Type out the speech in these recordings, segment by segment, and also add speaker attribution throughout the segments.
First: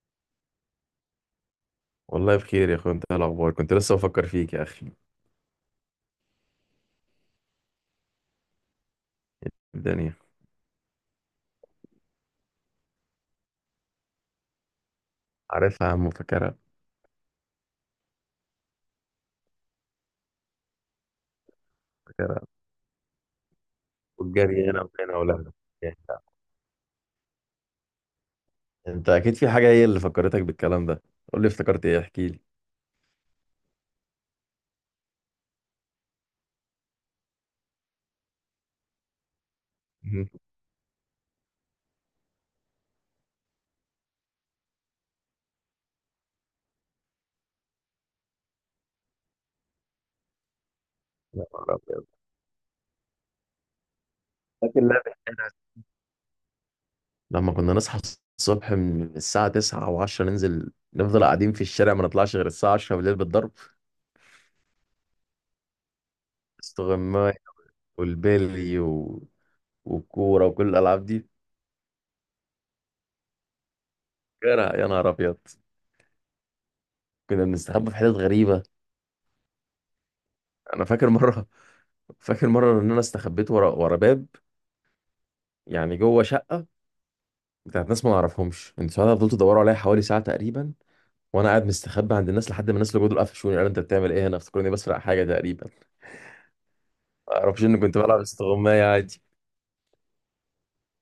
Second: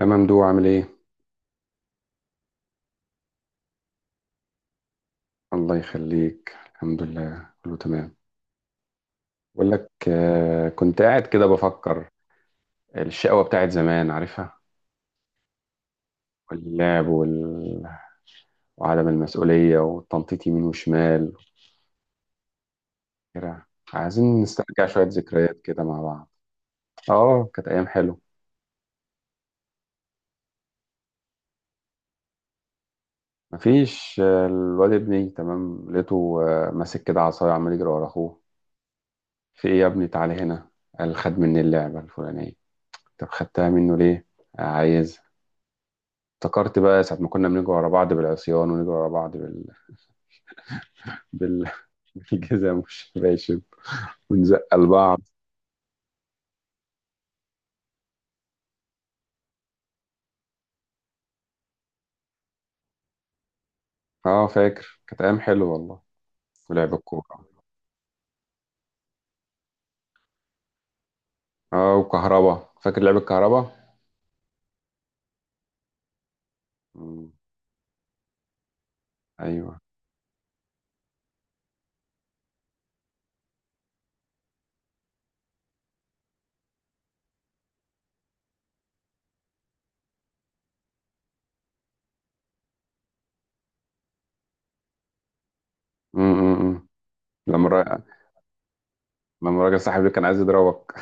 Speaker 1: يا ممدوح، عامل ايه؟
Speaker 2: والله بخير يا اخويا. انت إيه الاخبار؟ كنت لسه بفكر فيك يا اخي.
Speaker 1: الله يخليك، الحمد لله كله تمام. بقول لك
Speaker 2: الدنيا.
Speaker 1: آه، كنت قاعد كده بفكر. الشقوة بتاعت زمان، عارفها؟
Speaker 2: عارفها يا عم، فاكرها.
Speaker 1: واللعب وعدم المسؤولية والتنطيط يمين وشمال.
Speaker 2: فاكرها.
Speaker 1: كده، عايزين
Speaker 2: والجري هنا
Speaker 1: نسترجع شوية
Speaker 2: وهنا ولا هنا.
Speaker 1: ذكريات كده مع بعض. اه كانت أيام حلوة.
Speaker 2: انت اكيد في حاجه هي اللي فكرتك بالكلام ده. قول لي افتكرت ايه، احكي لي.
Speaker 1: مفيش، الواد ابني تمام لقيته. ماسك كده عصاية عمال يجري ورا أخوه. في ايه يا ابني؟
Speaker 2: مهم.
Speaker 1: تعالى هنا. قال خد مني اللعبة الفلانية. طب خدتها منه ليه؟ عايز. افتكرت بقى ساعة ما كنا بنجري ورا بعض بالعصيان ونجري ورا بعض
Speaker 2: يا
Speaker 1: بال...
Speaker 2: نهار أبيض.
Speaker 1: بالجزم والشباشب ونزق
Speaker 2: فاكر لعبة
Speaker 1: لبعض.
Speaker 2: إيه؟ لما كنا نصحى الصبح من الساعه 9 و10 ننزل نفضل قاعدين في الشارع، ما نطلعش غير الساعه 10 بالليل بالضرب.
Speaker 1: اه فاكر، كانت أيام حلوة والله. ولعب
Speaker 2: استغماية.
Speaker 1: الكورة.
Speaker 2: والبيلي والكوره وكل الالعاب دي.
Speaker 1: اه وكهربا، فاكر لعب الكهربا.
Speaker 2: فاكرها، يا نهار ابيض.
Speaker 1: مم.
Speaker 2: كنا بنستخبى في حتت غريبه.
Speaker 1: أيوه.
Speaker 2: انا فاكر مره. فاكر مره ان انا استخبيت ورا باب، يعني جوه شقه بتاعت ناس ما نعرفهمش. انتوا ساعتها فضلتوا تدوروا عليا حوالي ساعه تقريبا، وانا قاعد مستخبي عند الناس لحد ما الناس اللي جوه دول قفشوني، قالوا انت بتعمل ايه هنا، افتكروني بسرق حاجه تقريبا.
Speaker 1: مم. مم. مم.
Speaker 2: ما اعرفش
Speaker 1: لما
Speaker 2: اني كنت
Speaker 1: الراجل
Speaker 2: بلعب استغمايه عادي.
Speaker 1: لما الراجل صاحبي كان عايز يضربك.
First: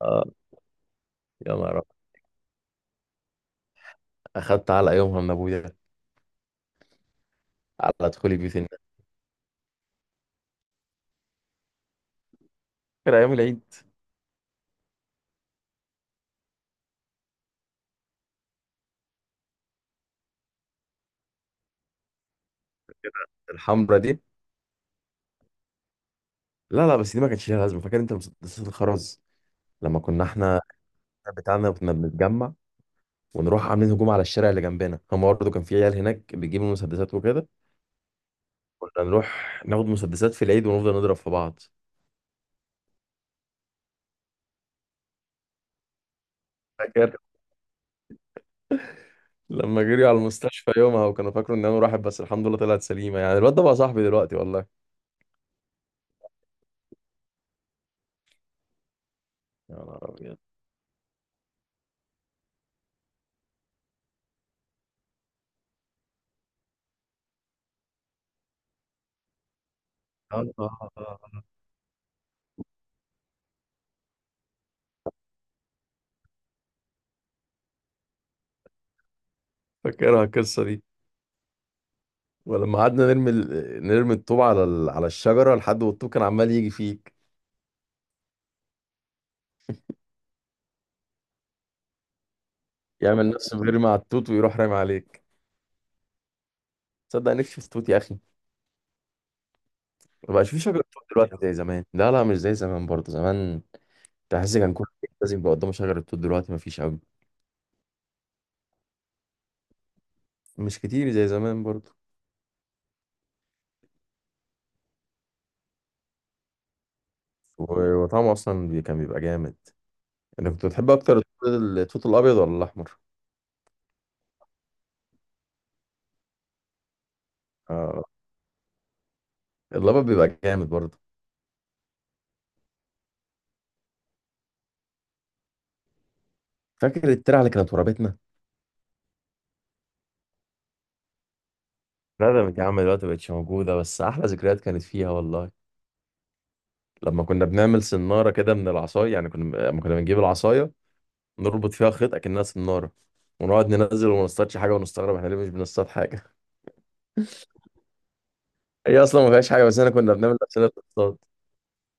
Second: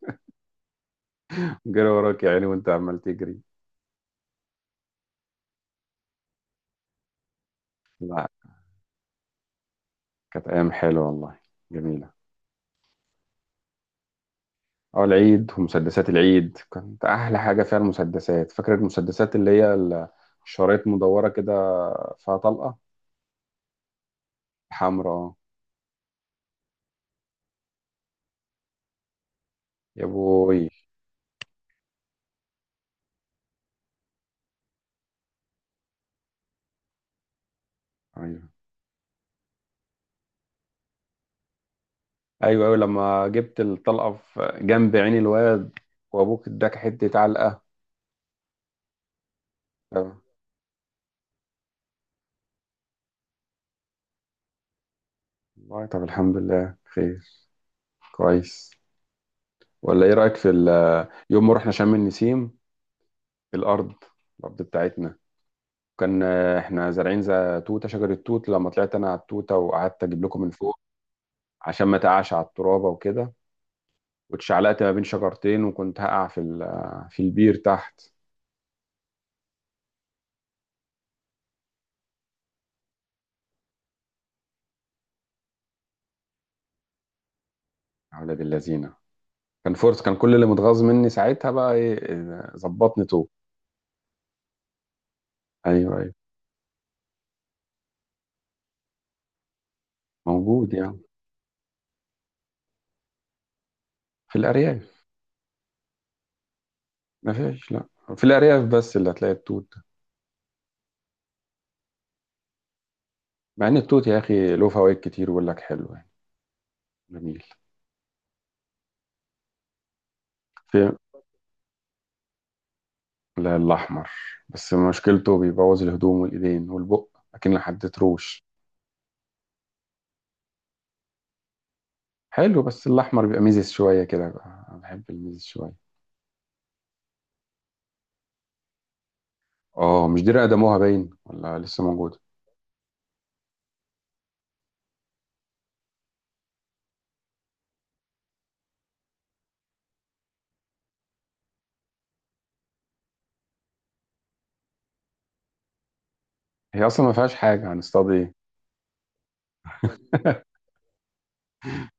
Speaker 2: اه. يا نهار أبيض.
Speaker 1: جري وراك يا عيني وأنت عمال تجري.
Speaker 2: اخدت على يومها من ابويا على
Speaker 1: لا،
Speaker 2: دخولي بيوت الناس.
Speaker 1: كانت أيام حلوة والله، جميلة.
Speaker 2: فاكر ايام العيد.
Speaker 1: اه العيد ومسدسات العيد، كانت أحلى حاجة فيها المسدسات. فاكر المسدسات اللي هي شرايط مدورة كده فيها طلقة.
Speaker 2: الحمرا دي.
Speaker 1: حمرا اه.
Speaker 2: لا لا، بس دي ما كانش ليها لازمه. فاكر انت مسدسات الخرز؟ لما
Speaker 1: يا
Speaker 2: كنا احنا
Speaker 1: بوي.
Speaker 2: بتاعنا كنا بنتجمع ونروح عاملين هجوم على الشارع اللي جنبنا، هم برضه كان في عيال هناك بيجيبوا مسدسات وكده.
Speaker 1: ايوه.
Speaker 2: كنا نروح ناخد مسدسات في العيد ونفضل نضرب في بعض.
Speaker 1: ايوه ايوه لما جبت الطلقه في جنب عين الواد وابوك اداك
Speaker 2: فاكر
Speaker 1: حته علقه.
Speaker 2: لما جريوا
Speaker 1: آه.
Speaker 2: على المستشفى يومها، وكانوا فاكروا ان انا راحت، بس الحمد لله طلعت سليمه. يعني الواد ده بقى صاحبي دلوقتي والله.
Speaker 1: والله طب الحمد لله خير، كويس.
Speaker 2: يا نهار
Speaker 1: ولا ايه رايك
Speaker 2: ابيض.
Speaker 1: في يوم ما رحنا شم النسيم؟ الارض الارض بتاعتنا، كان احنا زارعين زي توته، شجر التوت. لما طلعت انا على التوته وقعدت اجيب لكم
Speaker 2: آه،
Speaker 1: من
Speaker 2: آه،
Speaker 1: فوق
Speaker 2: آه، آه.
Speaker 1: عشان ما تقعش على الترابه وكده، واتشعلقت ما بين شجرتين وكنت هقع في في البير تحت.
Speaker 2: فاكرها القصه دي. ولما قعدنا نرمي نرمي الطوب على على الشجره لحد والطوب كان عمال يجي فيك.
Speaker 1: يا ولاد اللذينه. كان فورس، كان كل اللي متغاظ مني ساعتها بقى ايه إيه، ظبطني طوب.
Speaker 2: يعمل نفسه بيرمي على التوت، ويروح رامي عليك.
Speaker 1: ايوه ايوه
Speaker 2: تصدق نفسي في التوت يا اخي؟ ما بقاش في
Speaker 1: موجود
Speaker 2: شجره
Speaker 1: يعني.
Speaker 2: توت دلوقتي زي زمان. لا لا، مش زي زمان برضه زمان.
Speaker 1: في
Speaker 2: تحس كان كل
Speaker 1: الارياف.
Speaker 2: واحد لازم يبقى قدامه شجرة توت، دلوقتي مفيش قوي.
Speaker 1: ما فيش، لا. في الارياف بس اللي هتلاقي التوت ده.
Speaker 2: مش كتير زي زمان برضه.
Speaker 1: مع ان التوت يا اخي له فوائد كتير، بيقول لك حلو يعني جميل.
Speaker 2: وطعمه اصلا كان بيبقى جامد. انا كنت
Speaker 1: في،
Speaker 2: بتحب اكتر التوت. التوت الابيض ولا الاحمر؟
Speaker 1: لا الاحمر. بس مشكلته بيبوظ الهدوم والايدين والبق، لكن
Speaker 2: آه.
Speaker 1: حددتروش.
Speaker 2: الابيض بيبقى جامد برضه.
Speaker 1: حلو، بس الاحمر بيبقى ميزز شويه كده بقى. انا بحب الميزز شويه.
Speaker 2: فاكر الترعه اللي كانت ورابتنا.
Speaker 1: اه، مش دي رقدموها باين ولا لسه موجوده؟
Speaker 2: ندمت يا عم، دلوقتي مبقتش موجوده، بس احلى ذكريات كانت فيها والله. لما كنا بنعمل سناره كده من العصايه، يعني لما كنا بنجيب العصايه نربط فيها خيط اكنها سناره، ونقعد ننزل وما نصطادش حاجه، ونستغرب احنا ليه مش بنصطاد حاجه.
Speaker 1: هي اصلا ما فيهاش حاجه، هنصطاد ايه؟
Speaker 2: هي اصلا ما فيهاش حاجه، بس انا كنا بنعمل نفسنا بنصطاد.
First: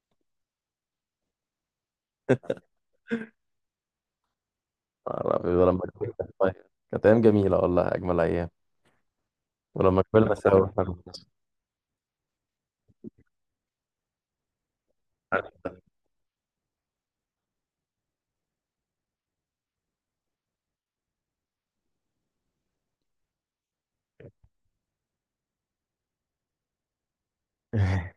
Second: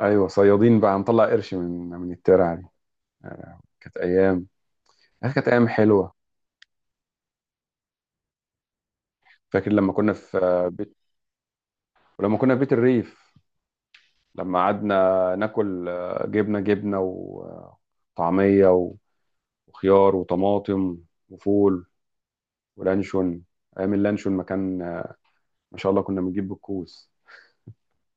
Speaker 1: ايوه صيادين بقى، هنطلع قرش من الترعه دي. كانت ايام.
Speaker 2: آه،
Speaker 1: كانت
Speaker 2: لا،
Speaker 1: ايام
Speaker 2: ولما
Speaker 1: حلوه.
Speaker 2: كبرنا. طيب. كانت أيام جميلة والله، أجمل أيام.
Speaker 1: فاكر لما
Speaker 2: ولما
Speaker 1: كنا
Speaker 2: كبرنا
Speaker 1: في
Speaker 2: سوا إحنا
Speaker 1: بيت،
Speaker 2: كنا
Speaker 1: ولما كنا في بيت الريف. لما قعدنا
Speaker 2: صغار.
Speaker 1: ناكل جبنه جبنه وطعميه وخيار وطماطم وفول ولانشون. ايام اللانشون ما كان ما شاء الله كنا بنجيب بالكوس.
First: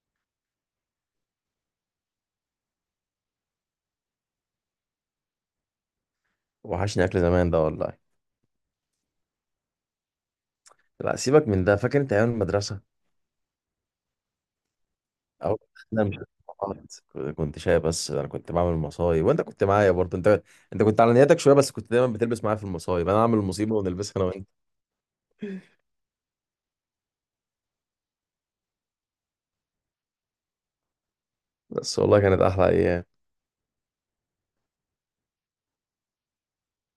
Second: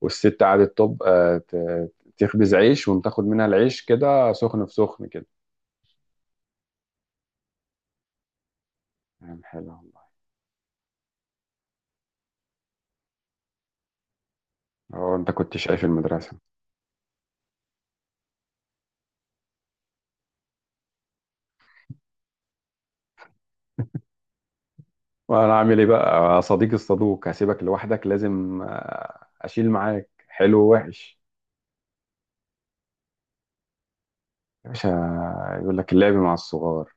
Speaker 1: والست قعدت طب تخبز عيش وتاخد منها العيش كده سخن في سخن كده.
Speaker 2: وحشني أكل زمان ده والله.
Speaker 1: ايام حلوه والله.
Speaker 2: لا، سيبك من ده. فاكر أنت أيام المدرسة؟
Speaker 1: اه انت كنت
Speaker 2: أو
Speaker 1: شايف
Speaker 2: أنا مش
Speaker 1: المدرسه.
Speaker 2: كنت شايف، بس أنا كنت بعمل مصايب، وأنت كنت معايا برضه أنت. أنت كنت على نياتك شوية، بس كنت دايما بتلبس معايا في المصايب. أنا أعمل المصيبة ونلبسها أنا وأنت.
Speaker 1: وانا عامل ايه بقى؟ صديق الصدوق هسيبك لوحدك؟ لازم اشيل معاك حلو ووحش.
Speaker 2: بس والله كانت أحلى أيام.
Speaker 1: يا باشا. يقول لك اللعب مع الصغار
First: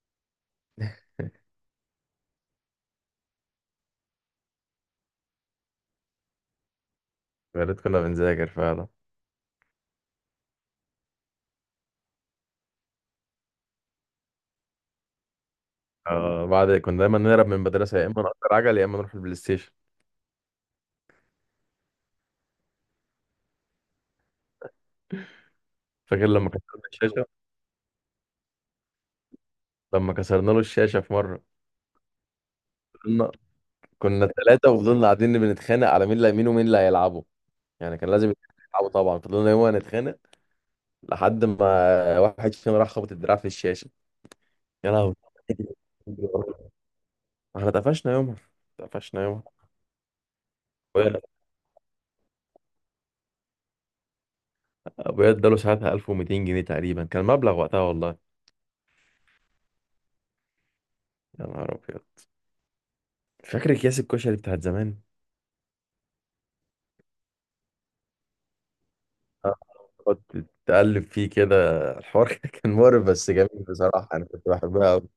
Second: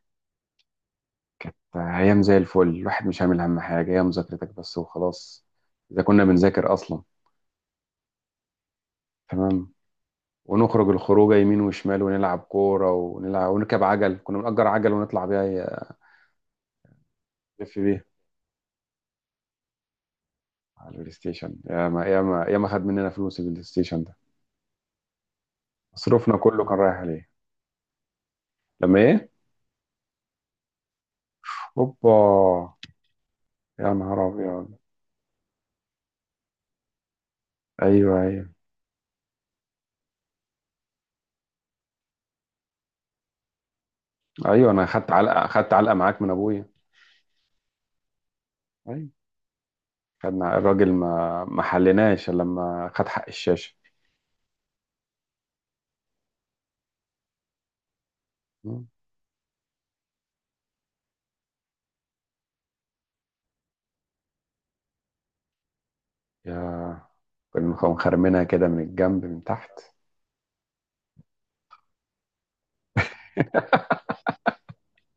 Speaker 1: كانت ايام زي الفل. الواحد مش عامل هم حاجه، هي مذاكرتك بس وخلاص، اذا كنا بنذاكر اصلا.
Speaker 2: يا ريت كنا بنذاكر فعلا.
Speaker 1: تمام. ونخرج الخروجه يمين وشمال ونلعب كوره ونلعب ونركب عجل، كنا بنأجر عجل ونطلع بيها،
Speaker 2: آه، بعد كنا دايما نهرب من
Speaker 1: نلف
Speaker 2: المدرسة،
Speaker 1: بيها
Speaker 2: يا إما نأجر عجل يا إما نروح البلاي ستيشن.
Speaker 1: على البلاي ستيشن. يا ما يا ما يا ما خد مننا فلوس البلاي ستيشن ده،
Speaker 2: فاكر
Speaker 1: مصروفنا
Speaker 2: لما
Speaker 1: كله كان
Speaker 2: كسرنا
Speaker 1: رايح
Speaker 2: الشاشة؟
Speaker 1: عليه. لما ايه؟
Speaker 2: لما كسرنا له الشاشة في مرة.
Speaker 1: هوبا، يا نهار
Speaker 2: كنا ثلاثة
Speaker 1: ابيض.
Speaker 2: وفضلنا قاعدين بنتخانق على مين اللي مين ومين اللي هيلعبوا. يعني كان
Speaker 1: ايوه
Speaker 2: لازم
Speaker 1: ايوه
Speaker 2: يلعبوا طبعا. فضلنا يوم نتخانق لحد ما واحد فينا راح خبط الدراع في الشاشة.
Speaker 1: ايوه، انا
Speaker 2: يا
Speaker 1: خدت
Speaker 2: لهوي.
Speaker 1: علقه، معاك من ابويا.
Speaker 2: احنا اتقفشنا يومها،
Speaker 1: ايوه.
Speaker 2: اتقفشنا يومها.
Speaker 1: خدنا الراجل،
Speaker 2: ابويا
Speaker 1: ما حلناش إلا لما خد حق الشاشه.
Speaker 2: ابويا اداله ساعتها 1200 جنيه تقريبا، كان مبلغ وقتها والله.
Speaker 1: مم.
Speaker 2: يا نهار ابيض. فاكر اكياس الكشري بتاعت زمان.
Speaker 1: يا، كنا مخرمينها كده من الجنب من تحت.
Speaker 2: تقعد تقلب فيه كده. الحوار كان مقرف بس جميل بصراحة. انا كنت بحبها أوي.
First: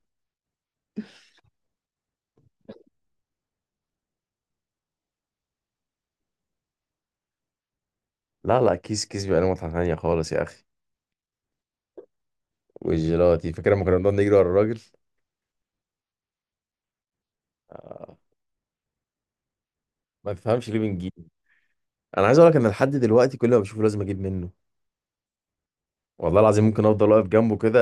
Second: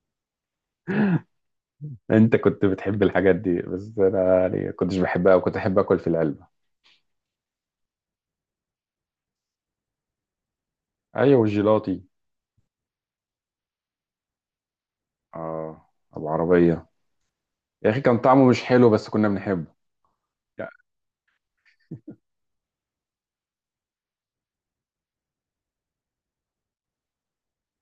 Speaker 1: انت كنت بتحب الحاجات دي، بس انا يعني كنتش بحبها وكنت احب اكل في العلبه.
Speaker 2: لا لا، كيس كيس بيبقى له متعة تانية خالص يا اخي.
Speaker 1: ايوه والجيلاطي.
Speaker 2: والجيلاتي، فاكر لما كنا بنقعد نجري ورا الراجل؟
Speaker 1: اه ابو عربيه. يا اخي
Speaker 2: آه.
Speaker 1: كان طعمه مش حلو بس كنا بنحبه.
Speaker 2: ما تفهمش
Speaker 1: لا،
Speaker 2: ليه بنجيب. انا عايز اقول لك ان لحد دلوقتي كل ما بشوفه لازم اجيب منه. والله العظيم ممكن افضل واقف جنبه كده.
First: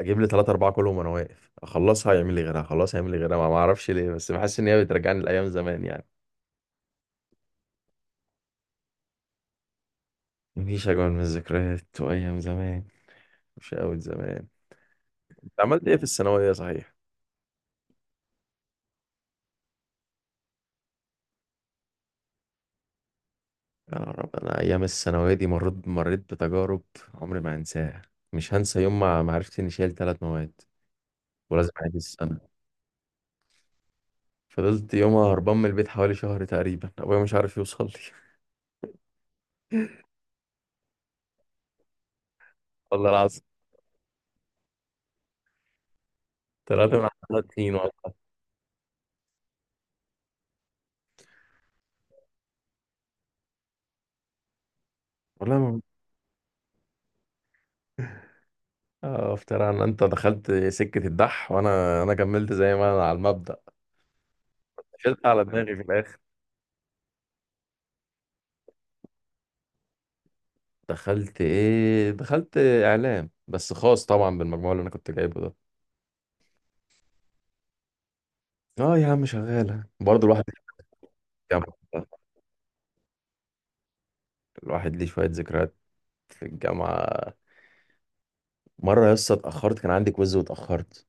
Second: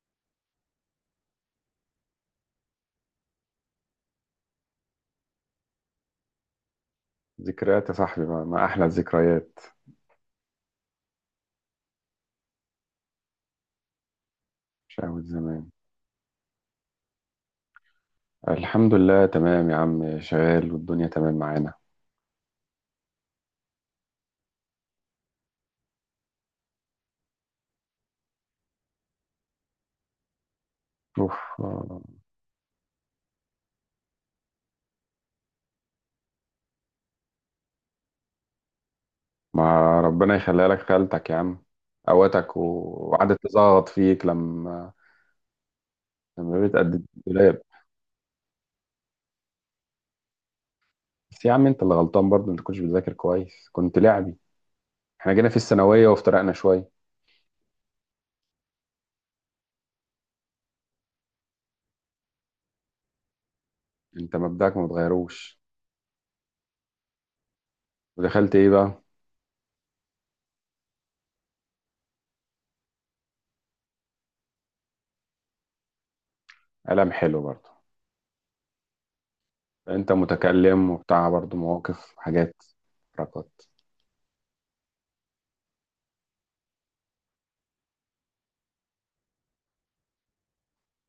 Speaker 2: اجيب لي ثلاثة أربعة كلهم وانا واقف، اخلصها يعمل لي غيرها، اخلصها يعمل لي غيرها. ما اعرفش ليه، بس بحس ان هي بترجعني لايام زمان يعني.
Speaker 1: ذكريات يا صاحبي، ما احلى الذكريات.
Speaker 2: مفيش اجمل من الذكريات وايام زمان، وشقاوة زمان.
Speaker 1: شقاوة
Speaker 2: انت
Speaker 1: زمان.
Speaker 2: عملت ايه في الثانوية صحيح؟
Speaker 1: الحمد لله تمام يا عم، شغال والدنيا تمام معانا.
Speaker 2: يا رب. انا ايام الثانوية دي مريت بتجارب عمري ما هنساها. مش هنسى يوم ما عرفت اني شايل ثلاث مواد
Speaker 1: اوف
Speaker 2: ولازم اعيد
Speaker 1: آه.
Speaker 2: السنة. فضلت يومها هربان من البيت حوالي شهر تقريبا، ابويا مش عارف يوصل لي.
Speaker 1: ما ربنا يخليها لك خالتك يا عم. قوتك و...
Speaker 2: والله
Speaker 1: وقعدت
Speaker 2: العظيم.
Speaker 1: تزغط فيك لما
Speaker 2: طلعت
Speaker 1: بتقدم
Speaker 2: من على
Speaker 1: الدولاب.
Speaker 2: طين والله.
Speaker 1: بس يا عم انت اللي غلطان برضه، انت كنتش بتذاكر كويس، كنت لعبي. احنا جينا في
Speaker 2: والله ما.
Speaker 1: الثانويه وافترقنا شويه.
Speaker 2: آه، افترى ان انت دخلت سكة الدح، وانا انا كملت زي ما انا على المبدأ.
Speaker 1: انت مبدأك ما
Speaker 2: شلت على
Speaker 1: اتغيروش.
Speaker 2: دماغي في الاخر.
Speaker 1: ودخلت ايه بقى؟
Speaker 2: دخلت ايه؟ دخلت اعلام، بس خاص طبعا بالمجموع اللي انا كنت جايبه ده.
Speaker 1: قلم حلو برضه.
Speaker 2: اه يا عم، شغالة
Speaker 1: انت
Speaker 2: برضه الواحد في
Speaker 1: متكلم وبتاع برضه،
Speaker 2: الجامعة.
Speaker 1: مواقف حاجات حركات.
Speaker 2: الواحد ليه شوية ذكريات في الجامعة. مرة يا اسطى اتأخرت، كان عندي كويز واتأخرت.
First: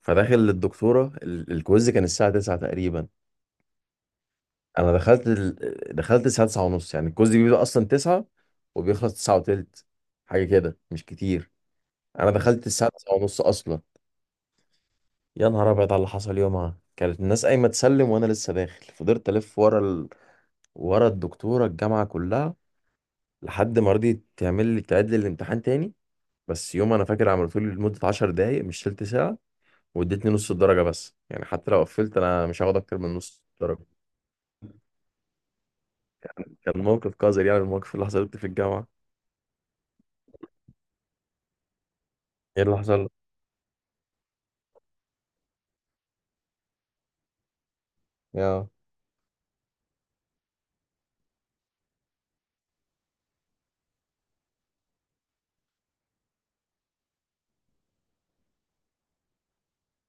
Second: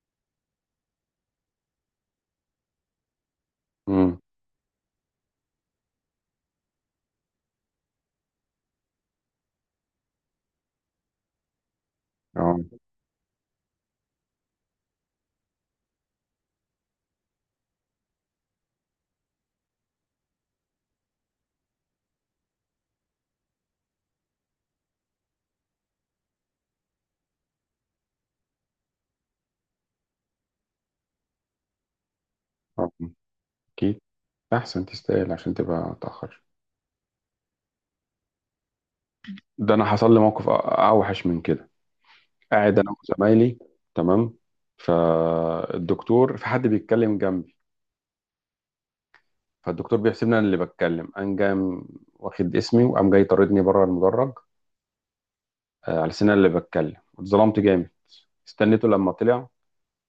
Speaker 2: فداخل للدكتورة، الكويز كان الساعة 9 تقريبا.
Speaker 1: امم.
Speaker 2: انا دخلت دخلت الساعه 9 ونص. يعني الكوز بيبدأ اصلا 9 وبيخلص 9 وتلت، حاجه كده مش كتير. انا
Speaker 1: اه.
Speaker 2: دخلت الساعه 9 ونص اصلا. يا نهار ابيض على اللي حصل يومها. كانت الناس قايمه تسلم وانا لسه داخل. فضلت الف ورا ورا الدكتوره الجامعه كلها لحد ما رضيت تعمل لي تعيد لي الامتحان تاني. بس يوم انا فاكر عملته لي لمده 10 دقائق مش تلت ساعه، وادتني نص الدرجه بس. يعني حتى لو قفلت انا مش هاخد
Speaker 1: آه.
Speaker 2: اكتر من نص الدرجه.
Speaker 1: اكيد، احسن تستاهل عشان تبقى اتاخر.
Speaker 2: كان موقف قذر يعني، الموقف اللي حصلت في الجامعه.
Speaker 1: ده انا حصل لي موقف اوحش من كده.
Speaker 2: ايه اللي
Speaker 1: قاعد انا
Speaker 2: حصل؟
Speaker 1: وزمايلي، تمام. في حد بيتكلم جنبي،
Speaker 2: يا
Speaker 1: فالدكتور بيحسبني انا اللي بتكلم، قام جام واخد اسمي وقام جاي طاردني بره المدرج. على سن أنا اللي بتكلم، اتظلمت جامد. استنيته لما طلع.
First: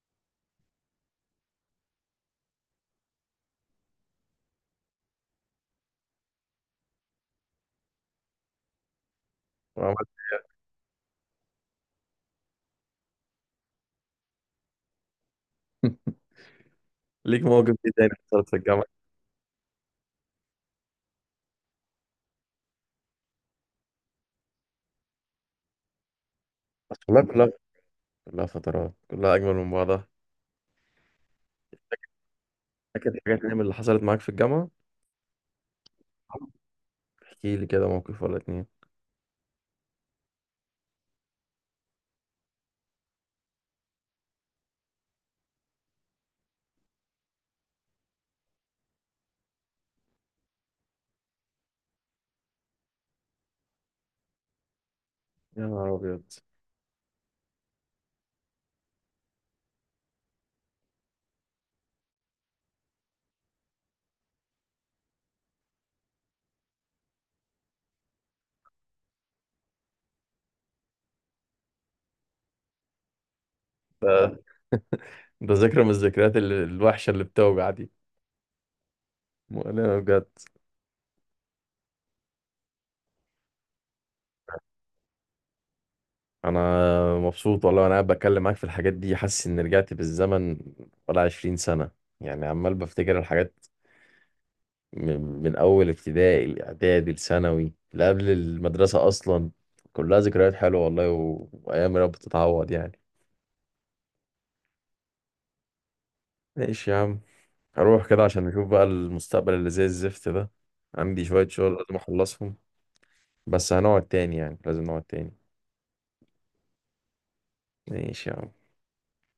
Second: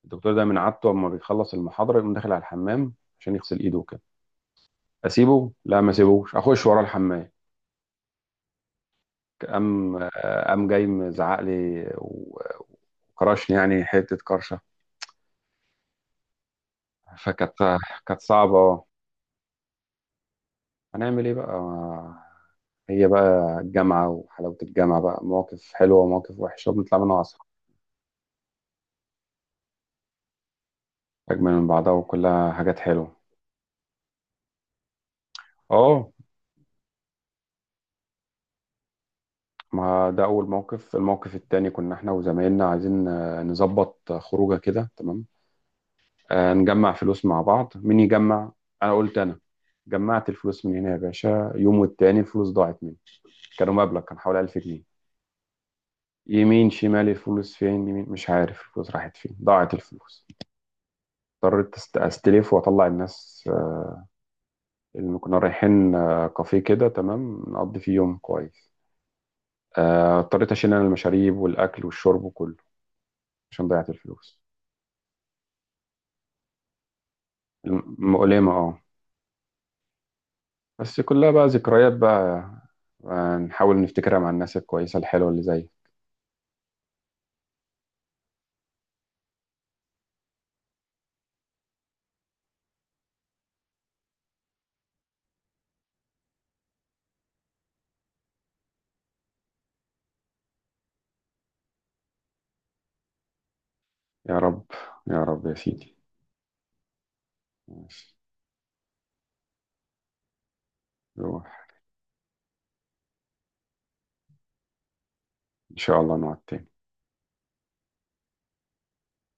Speaker 1: الدكتور ده من عادته اما بيخلص المحاضره يقوم داخل على الحمام عشان يغسل ايده وكده. اسيبه؟ لا، ما اسيبوش. اخش ورا الحمام. قام
Speaker 2: وعملت-
Speaker 1: آه، قام جاي مزعق لي وكرشني يعني حته كرشه.
Speaker 2: ليك مواقف
Speaker 1: فكانت،
Speaker 2: ايه تاني
Speaker 1: كانت
Speaker 2: حصلت في
Speaker 1: صعبه
Speaker 2: الجامعة؟
Speaker 1: أه. هنعمل ايه بقى؟ هي بقى الجامعة، وحلاوة الجامعة بقى مواقف حلوة ومواقف وحشة
Speaker 2: بس
Speaker 1: وبنطلع منها
Speaker 2: والله
Speaker 1: أصحاب.
Speaker 2: كلها فترات كلها أجمل من بعضها.
Speaker 1: أجمل من بعضها، وكلها حاجات حلوة.
Speaker 2: فاكر حاجات تانية من اللي حصلت معاك في الجامعة.
Speaker 1: اه.
Speaker 2: احكي لي كده موقف ولا اتنين.
Speaker 1: ما ده أول موقف. الموقف التاني كنا احنا وزمايلنا عايزين نظبط خروجة كده تمام، نجمع فلوس مع بعض. مين يجمع؟ أنا قلت أنا. جمعت الفلوس من هنا يا باشا، يوم والتاني الفلوس ضاعت مني. كانوا مبلغ كان حوالي 1000 جنيه.
Speaker 2: يا نهار أبيض.
Speaker 1: يمين شمال الفلوس فين؟ يمين، مش عارف الفلوس راحت فين، ضاعت الفلوس. اضطريت استلف واطلع الناس. إن كنا رايحين كافيه كده تمام نقضي فيه يوم كويس. اضطريت أشيل أنا المشاريب والأكل والشرب وكله عشان ضيعت
Speaker 2: ده
Speaker 1: الفلوس.
Speaker 2: ده ذكرى من الذكريات الوحشة اللي بتوجع دي.
Speaker 1: مؤلمة اه.
Speaker 2: مؤلمة بجد.
Speaker 1: بس كلها بقى ذكريات بقى. نحاول نفتكرها مع الناس الكويسة الحلوة اللي زي.
Speaker 2: أنا مبسوط والله. وأنا قاعد بتكلم معاك في الحاجات دي، حاسس إن رجعت بالزمن ولا 20 سنة يعني. عمال بفتكر الحاجات من اول ابتدائي، الاعدادي، الثانوي، اللي قبل المدرسه اصلا. كلها ذكريات حلوه والله، وايام يا رب تتعوض يعني.
Speaker 1: يا رب، يا رب يا سيدي.
Speaker 2: ماشي يا عم. هروح
Speaker 1: ماشي.
Speaker 2: كده عشان نشوف بقى المستقبل اللي زي الزفت ده. عندي
Speaker 1: روح.
Speaker 2: شويه شغل لازم اخلصهم، بس هنقعد تاني يعني. لازم نقعد تاني.
Speaker 1: إن شاء الله نقعد تاني.
Speaker 2: ماشي يا عم.